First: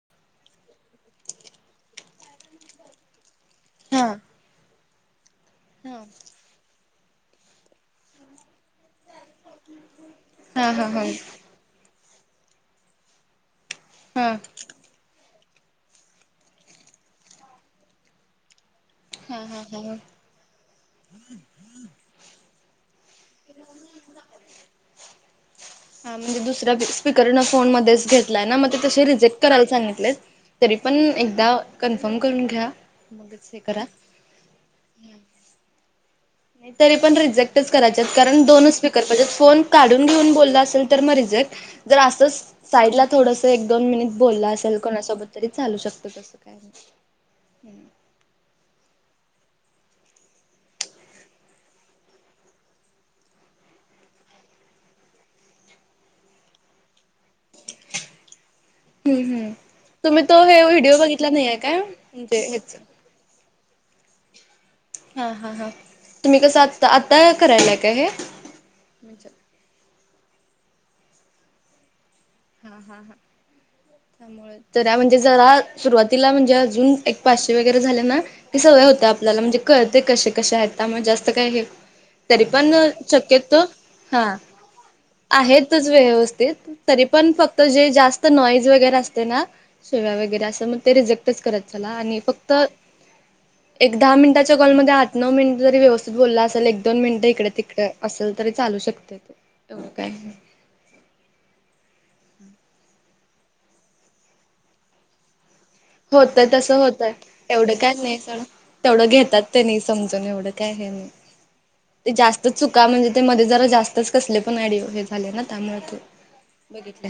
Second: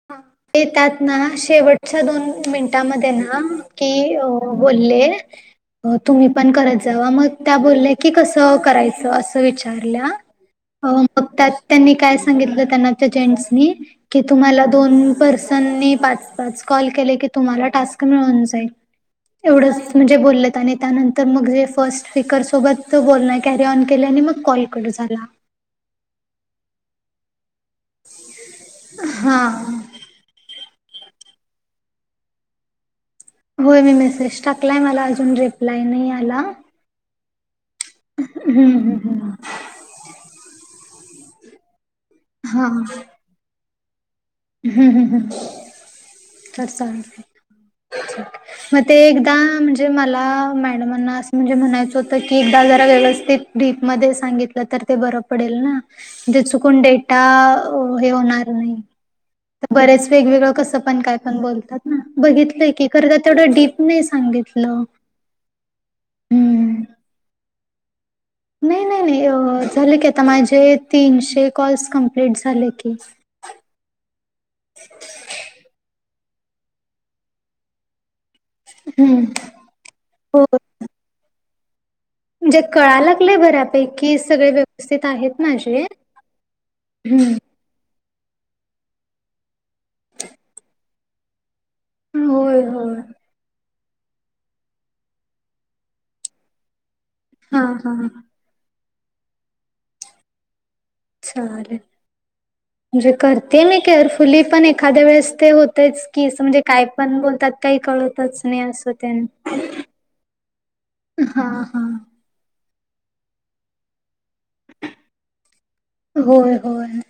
[unintelligible] तेेतात ना शेवटच्या दोन मिनिटांमध्ये ना हा की अ बोलले हा [inaudible] तुम्ही पण करत जावा, मग त्या बोलल्या की कसं करायचं असं विचारल्या. हा हा हा मग त्यात त्यांनी काय सांगितलं त्यांना ते जेंट्स की हा तुम्हाला दोन पर्सननी पाच-पाच कॉल केले की तुम्हाला टास्क मिळून जाईल. हा हा एवढंच ह म्हणजे बोललेत आणि त्यानंतर मग जे फर्स्ट स्पिकर सोबत ते बोलण कॅरी ऑन केलं आणि मग कॉल कट झाला. हा म्हणजे दुसऱ्या पी स्पीकर ना फोन मध्ये च घेतलंय न म ते तशे हा रिजेक्ट करायला सांगितलं तरी पण एकदा कन्फर्म करून घ्या. मगच हे होय करा मी मेसेज टाकलाय मला अजून रिप्लाय नाही आला. नाही तरी पण रिजेक्टच करायच्यात कारण दोन हम्म स्पीकर हम्म पाहिजेत फोन काडून घेऊन बोलला असेल तर मग रिजेक्ट जर असच हा साईडला हम्म थोडसा एक दोन मिनी बोलला असेल कोणासोबत तरी चालू शकतो तसं. [unintelligible] काय ठीक नाही आहे. म ते एकदा म्हणजे मला मॅडमांना असं म्हणजे म्हणायचं होतं की एकदा जरा व्यवस्थित डीप मध्ये सांगितलं तर ते बरं पडेल ना जे चुकून डेटा अ हे होणार तर नाही हम्म हम्म बरेच तुम्ही तो वेगवेगळं हे कसं व्हिडिओ पण काय बघितला पण नाही आहे बोलतात काय ना म्हणजे बघितलंय ह्याच की. करता तेवढं डीप नाही सांगितलं. हा हा हा तुम्ही कसं हम्म. आता आता हे करायला काय हे? नाही नाही नाही म्हणजे अ झाले की आता माझे तीनशे कॉल्स कमप्लीट झाले हा हा की. हा त्यामुळे तर या म्हणजे जरा सुरुवातीला म्हणजे अजून एक पाचशे वगैरे झाले ना ते सगळे होतं हम्म आपल्याला म्हणजे कळते कशे हो कशे आहेत त्यामुळे जास्त काय हे तरी म्हणजे पण कळायला लागलंय शक्यतो बऱ्यापैकी हा सगळे व्यवस्थित आहेत माझे. आहेतच व्यवस्थित तरी हम्म पण फक्त जे जास्त नाहीस वगैरे असते ना शिव्या वगैरे असं म ते रिजेक्ट तच करत चला आणि फक्त होय होय एक दहा मिनिटाच्या कॉलमध्ये आठ-नऊ मिनिटं जरी व्यवस्थित बोलला असेल एक दोन मिनिटं इकडे हा तिकडे हा असेल तरी चालू शकतोय ते एवढं काय हे नाय. चालेल म्हणजे करते मी केअरफुली पण एखाद्या वेळेस ते हो तेच की असं होतय म्हणजे तसं काय होतय पण बोलतात एवढं काही काय कळतच सोडा नाही असं तेवढं त्यां घेतात त्यांनी समजून एवढं काय हे नाही हा हा. ते जास्त चुका म्हणजे ते मध्ये जरा जास्तच कसले पण ऑडिओ हे झाले ना त्यामुळे तो होय होय.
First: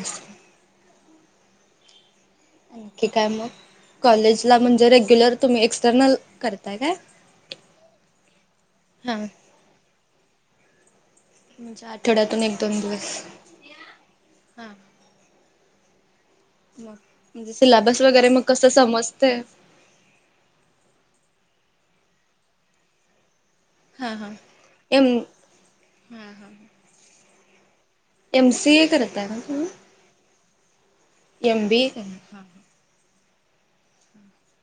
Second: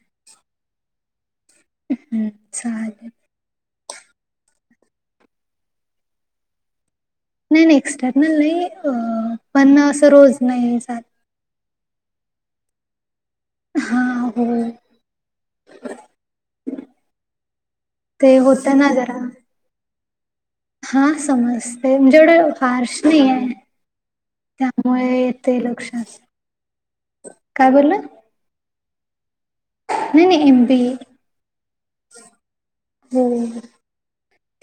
हम्म. आणखी चालेल काय मग कॉलेज ला म्हणजे रेग्युलर तुम्ही एक्सटर्नल करताय काय? नाही नाही एक्सटर्नल नाही अ हां पण असं रोज नाही जात. म्हणजे आठवड्यातून एक दोन दिवस. हा हो. हां मग म्हणजे सिलेबस वगैरे ते मग होत कसं ना जरा समजतंय? हा समजते जेवढं फार्श नाही आहे हां हां त्यामुळे एम येते लक्षास हा हा काय बोललं? एम सी ए करताय ना तुम्ही? नाही नाही M B A. M B A करणार हा. हो.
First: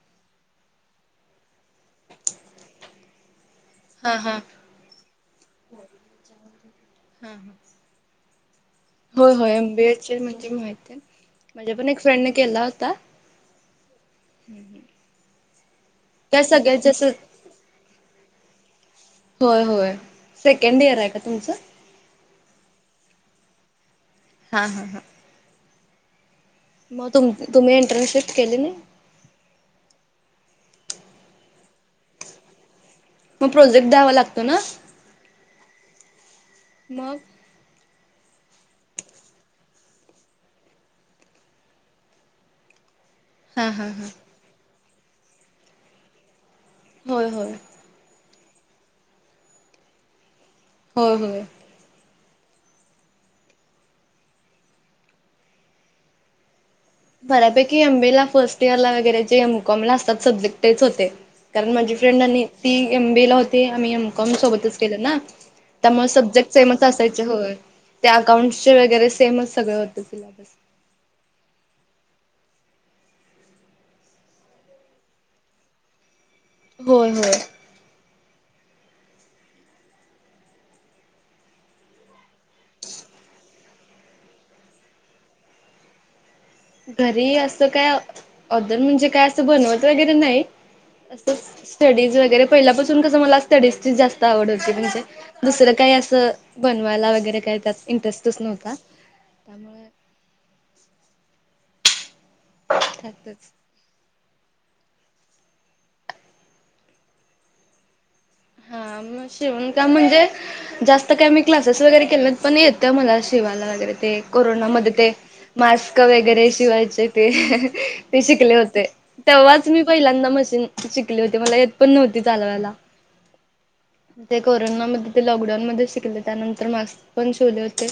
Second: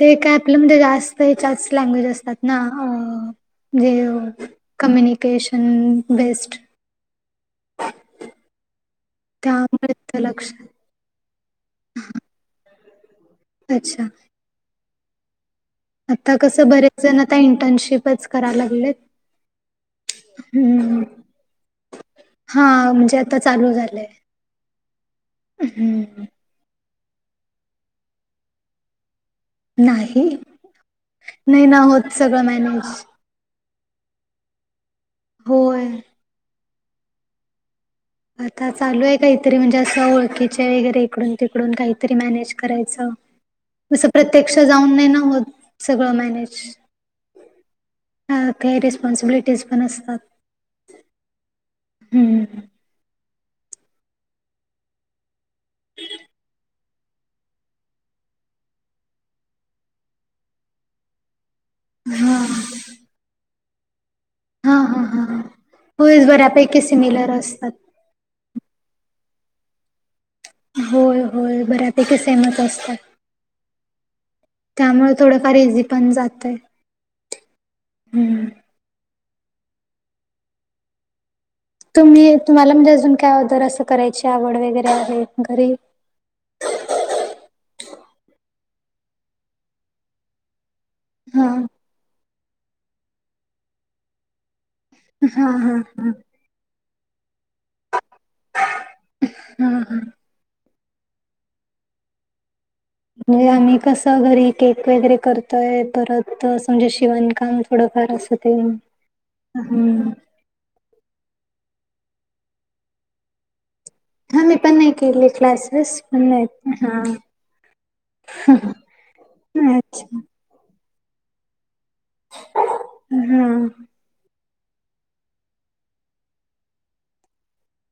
ते काय आपलं म्हणजे जास्त हेच्याच लँग्वेज असतात ना अ जे हां हां कम्युनिकेशन बेस्ट हां मग. होय होय एम बी त्यामुळे ए चे ते म्हणजे लक्षात माहतीय माझ्या पण एक फ्रेंडने केला होता. अच्छा [inaudible] आता त्या कसं सगळ्यात बरेच जास्त जणं आता इंटर्नशिपच कराय लागलेत. होय होय सेकंड इयर हम्म आहे का तुमचं? हा म्हणजे, आता चालू झालंय. हा हा हा.... हम्म.. मग तुम, तुम्ही इंटर्नशिप केली नाही? नाही... नाही ना होत सगळं मॅनेज. मग प्रोजेक्ट द्यावा लागतो ना? होय...... मग? आता चालू आहे काहीतरी म्हणजे, असं ओळखीचे वगैरे इकडून तिकडून काहीतरी मॅनेज करायचं. हां हां असं हां प्रत्यक्ष जाऊन नाही ना होत, सगळं मॅनेज. होय होय. हा काही रिस्पॉन्सिबिलिटीज पण असतात. होय होय. हम्म.. बऱ्यापैकी एम बी ए ला फर्स्ट इयर ला वगैरे जे एम कॉम ला असतात सब्जेक्ट तेच होते. कारण माझी हा फ्रेंडनी ती एम बी ए ला होती, आम्ही एम कॉम हा सोबतच हा केलं ना, हा त्यामुळे होयच सब्जेक्ट बऱ्यापैकी सेमच असायचे सिमिलर होय. असतात. त्या अकाउंटचे वगैरे सेमच सगळं होत सिलेबस. होय होय बऱ्यापैकी सेमच असत्यात. त्यामुळे थोडंफार इझी पण जातय. होय होय. हम्म. तुम्ही तुम्हाला म्हणजे, अजून काय ऑदर असं करायची आवड वगैरे घरी. घरी असं काय ऑदर म्हणजे, काय असं बनवत वगैरे नाही असं. हा स्टडीज वगैरे पहिल्यापासून कसं मला स्टडीजची जास्त आवड होती म्हणजे, हा दुसरं हा काय हा अस बनवायला वगैरे काय त्यात इंटरेस्टच नव्हता. हम त्यामुळे हम. त्यातच [unintelligible] कसं घरी केक वगैरे करतोय, परत असं म्हणजे, शिवणकाम थोडंफार असत. हा मग शिवण काम म्हणजे? जास्त काय मी क्लासेस वगैरे केले, पण येते मला शिवायला वगैरे ते हा मी पण नाही कोरोनामध्ये ते केले क्लासेस मास्क पण नाही वगैरे हा शिवायचे ते, ते शिकले होते. तेव्हाच मी अच्छा पहिल्यांदा मशीन शिकली होती, मला येत पण नव्हती चालवायला. हम्म. ते कोरोनामध्ये ते लॉकडाऊन मध्ये शिकले त्यानंतर, मास्क पण शिवले होते.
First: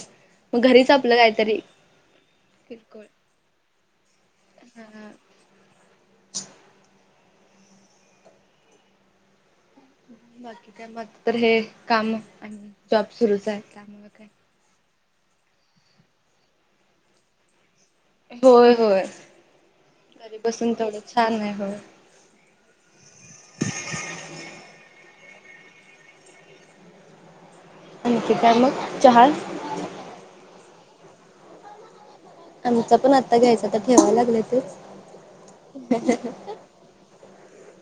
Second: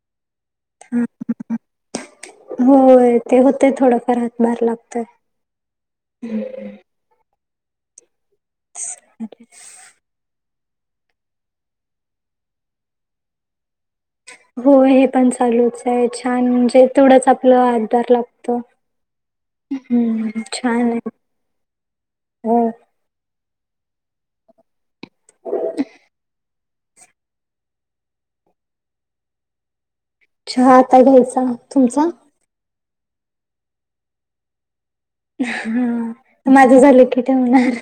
मग घरीच हा आपलं काहीतरी. होय ते होतेय थोडंफार हातभार लागतय. हा अे [inaudible] बाकी त्या मत तर हे, काम आणि जॉब सुरूच आहे. काय हो हे पण चालूच आहे छान म्हणजे, तेथोडंच आपलं र लागतो. होय होय हम् घरी बसून छान तेवढं आहे. छान होय. हो, अख का मग जहाज चहा आता घ्यायचा. तुमचा? आमचा पण आता घ्यायच तर ठेवाय लागलं तेच. हा माझं झालं की ठेवणार.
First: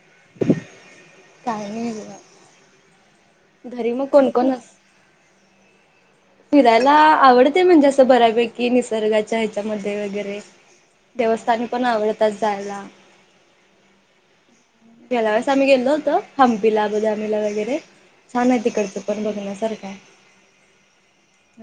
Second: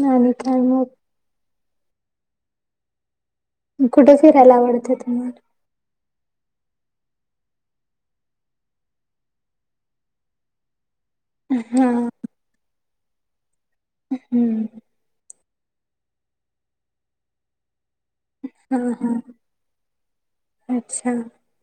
नाही काय मग [unintelligible] काही नाही बघा घरी मग कुठे कोण कोण फिरायला अस आवडतं तुम्हाला? फिरायला आवडते म्हणजे असं बऱ्यापैकी निसर्गाच्या ह्याच्यामध्ये वगैरे देवस्थानी पण हा आवडतात जायला. हम्म त्यावेळेस आम्ही गेलो होतो हंपीला बदामीला वगैरे छान आहे हा तिकडचं पण हा बघण्यासारख आहे. अच्छा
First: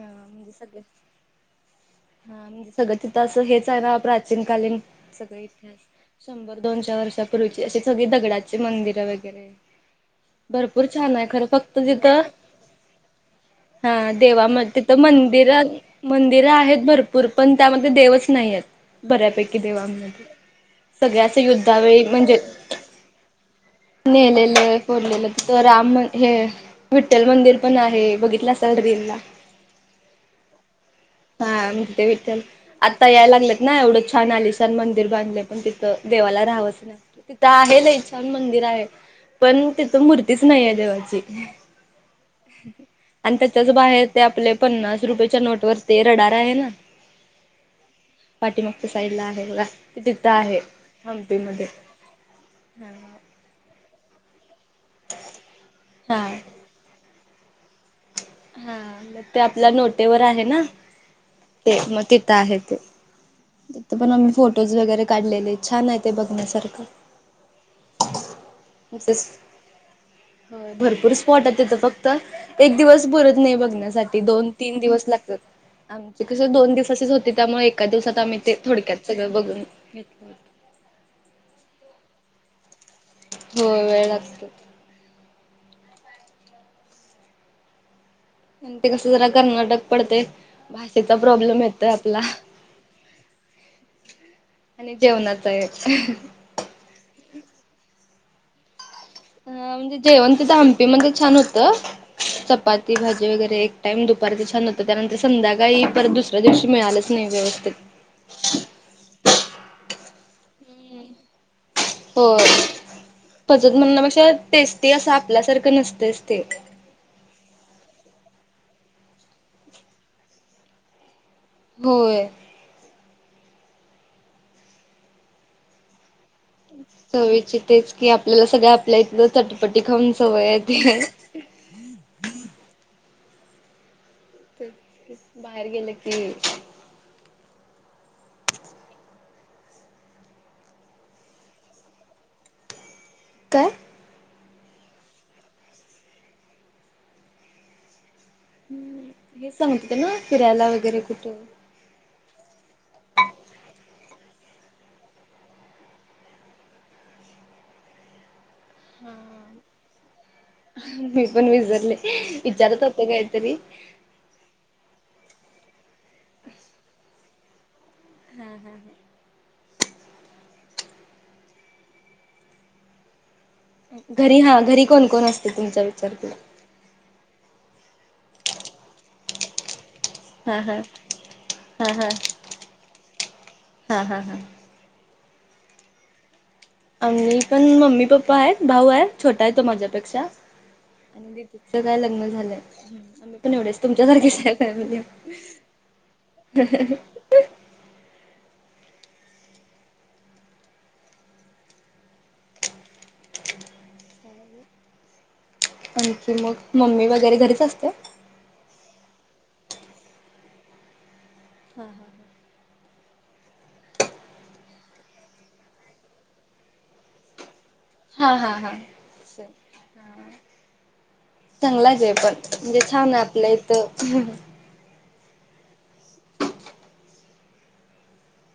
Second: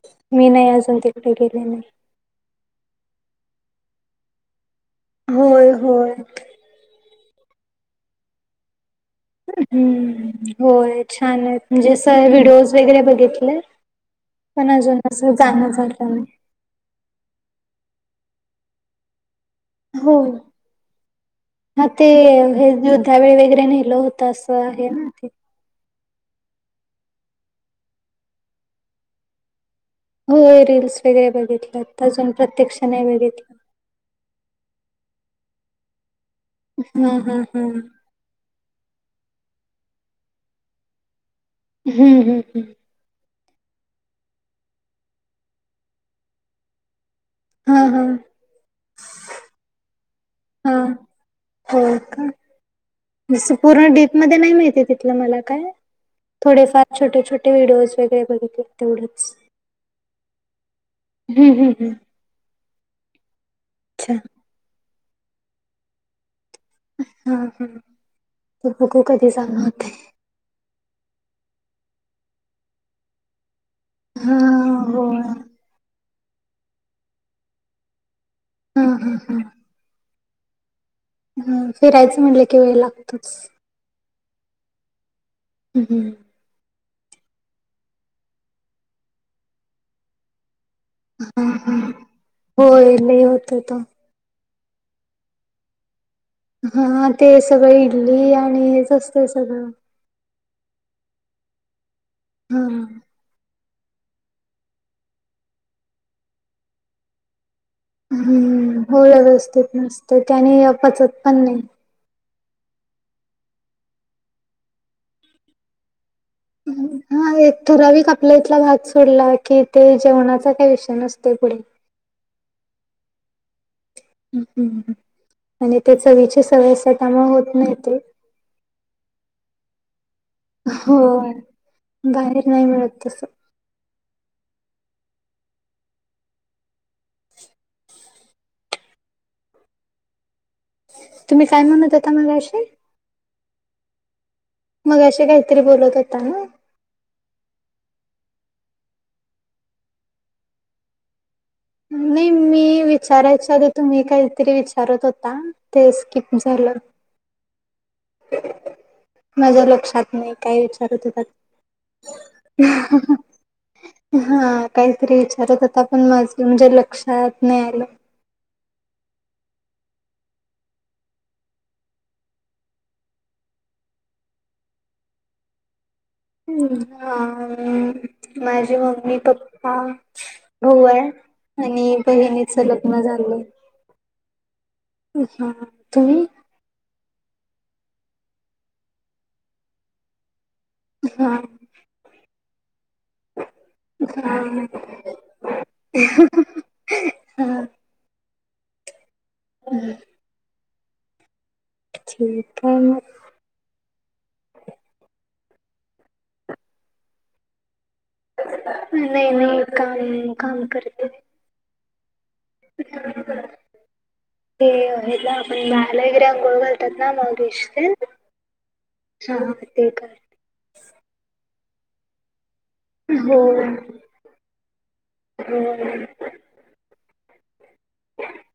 हा मी म्हणजे नाही सगळे अजून तिकडे गेले नाही. हा म्हणजे सगळं तिथं असं हेच आहे ना प्राचीन कालीन सगळं होय होय इतिहास शंभर दोन चार वर्षापूर्वीची अशी सगळी दगडाचे मंदिर वगैरे हम्म भरपूर होय छान खरं आहे फक्त म्हणजे अस तिथं व्हिडिओज वगैरे बघितलंय. हा देवामध्ये तिथं मंदिर झालं नाही. मंदिरं आहेत भरपूर भरपुर पण त्यामध्ये देवच नाही येत. बऱ्यापैकी देवांमध्ये हो सगळ्याच युद्धावेळी म्हणजे युद्धा वेळ वगैरे नेल होतं असं आहे ना ते तर राम म हे विठ्ठल मंदिर पण आहे बघितलं असलं रिलला होय रीलस वगैरे हा बघितलं अजून प्रत्यक्ष नाही बघितलं. नाही एवढं छान आलिशान मंदिर बांधले पण तिथं देवाला राहावंस नाही वाटतं. हा हा हा. एवढं छान मंदिर आहे पण तिथ मूर्तीच नाही आहे देवाची हम्म हम्म हम्म आणि त्याच्याच बाहेर ते आपले पन्नास रुपयाेच्या नोट वरती रडार आहे ना? हा हा पाठीमागच्या साईडला आहे बघा त तिथं आहे हा हंपी मध्ये हो का पूर्ण डीप मध्ये नाही माहिती तिथलं मला काय हा थोडेफार छोटे छोटे व्हडिओ वगैरे बघितले हा मग तेवढच ते आपल्या नोटेवर आहे ना हम्म हम्म ते हम्म मग तिथं आहे ते पण अच्छा आम्ही फोटोज वगैरे काढलेले छान आहे ते बघण्यासारखं हा हा तू बकू कधी ग न होत [unintelligible] हो भरपूर स्पॉट आहे तिथं फक्त एक दिवस भरत नाही बघण्यास हा दोन तीन दिवस हो लागतात आमची कशी दोन दिवसची होती त्यामुळे एका दिवसात आम्ही ते हा थोडक्यात सगळं हा बघून घेतलं होत. ह फिरायचं म्हटलं की वेळ लागतो. होय वेळ लागतो. हम्म आणि ते कसं जरा कर्नाटक पडतंय. भाषेचा प्रॉब्लेम येतोय आपला. होय लय होतोय तो. आणि जेवणाच येतो. हा ते सगळं इडली आणि हेच असतं. हा म्हणजे जेवण तिथं हंपीमध्ये छान होतं हा चपाती भाजी वगैरे एक टाईम दुपारीचं छान होतं त्यानंतर संध्याकाळी परत दुसऱ्या दिवशी मिळालंच नाही व्यवस्थित. हम्म हो व्यवस्थित नसतं त्याने पचत पण नाही. हो पचत म्हणण्यापेक्षा टेस्टी असं आपल्यासारखं नसतच ते. हा हा एक ठराविक आपला इथला भाग सोडला की ते जेवणाचा काय विषय नसते पुढे. होय. हम्म. आणि ते चवीची सवय असे त्यामुळे होत चवीची नाही तेच रे. की आपल्याला सगळं आपल्या इथलं चटपटी खाऊन सवयेत. होय बाहेर नाही मिळत तस. बाहेर गेले की तुम्ही काय म्हणत होता मघाशी? काय? मघाशी काहीतरी बोलत होता ना. हम्म. हे सांगत होते ना फिरायला वगैरे कुठ. नाही मी मी विचारायच्या आधी तुम्ही काहीतरी विचारत होता ते स्किप झालं. [inaudible] हम्म. माझ्या लक्षात नाही काही विचार होतात. पण विसरले विचारत होते काहीतरी. हा काहीतरी विचारत होता पण माझ म्हणजे लक्षात नाही आल. हम्म - हम्म - हम्म. घरी हा घरी कोण -कोण असते तुमच्या विचारते? हम्म हा माझी मम्मी पप्पा हा हा भाऊ आहे. हा आणि हा बहिणीच लग्न झालंय. हा - हा- हा. हा तुम्ही? आणि पण मम्मी पप्पा आहेत. भाऊ आहेत छोटा आहे तो माझ्यापेक्षा हा आणि काय लग्न झालंय आम्ही पण एवढेच तुमच्या सारखेच हा आहे फॅमिली. [inaudible] हा. [inaudible] ठीक आहे मग. आणखी मग मम्मी वगैरे घरीच असते? नाही -नाही काम -काम करते. हां - हा. [inaudible] ते हेला आपण बाळाला वगैरे आंघोळ घालतात ना मग मॉलीश ते. हा - हा -हा कर चांगलाच आहे पण. म्हणजे छान आहे हो आपलं इथ. हो [inaudible]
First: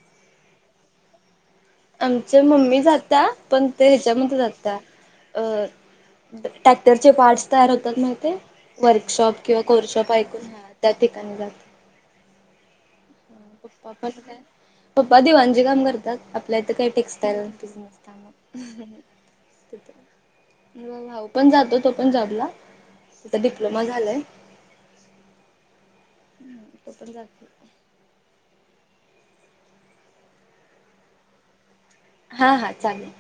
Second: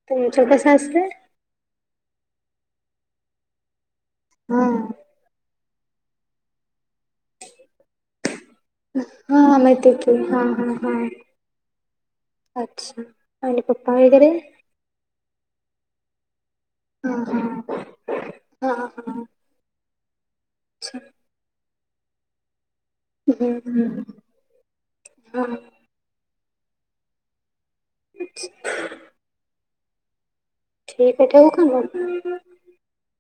तुमचं कसं असत? आमच्या मम्मी जाता पण ते ह्याच्यामध्ये हा जाता अ ट्रॅक्टरचे पार्टस तयार होतात तिथे मग ते वर्कशॉप हा किंवा माहिती कोर्शॉप की हा ऐकून हा त्या हा ठिकाणी जात. अच्छा. आणि पप्पा पण वगैरे काय पप्पा दिवांन चे काम करतात. आपल्या इथं काही हा हा टेक्स्टाईल बिझनेस का हा हा तथ. माझा भाऊ पण जातो तो पण जॉबला. तिथं हम्म - डिप्लोमा हम्म झालाय - हा ह तो पण जातो. अ् [unintelligible] ठीक आहे ठेवू का मग? हा हा चालेल.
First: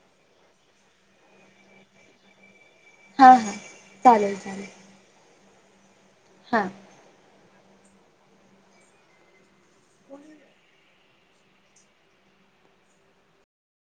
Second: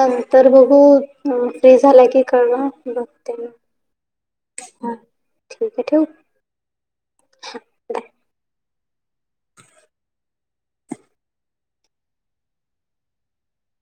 नंतर बघू फ्री झालं की कळवा. हा बघते मी हा चालेल चालेल हां ठीके ठेवू? हां बाय ह [unintelligible]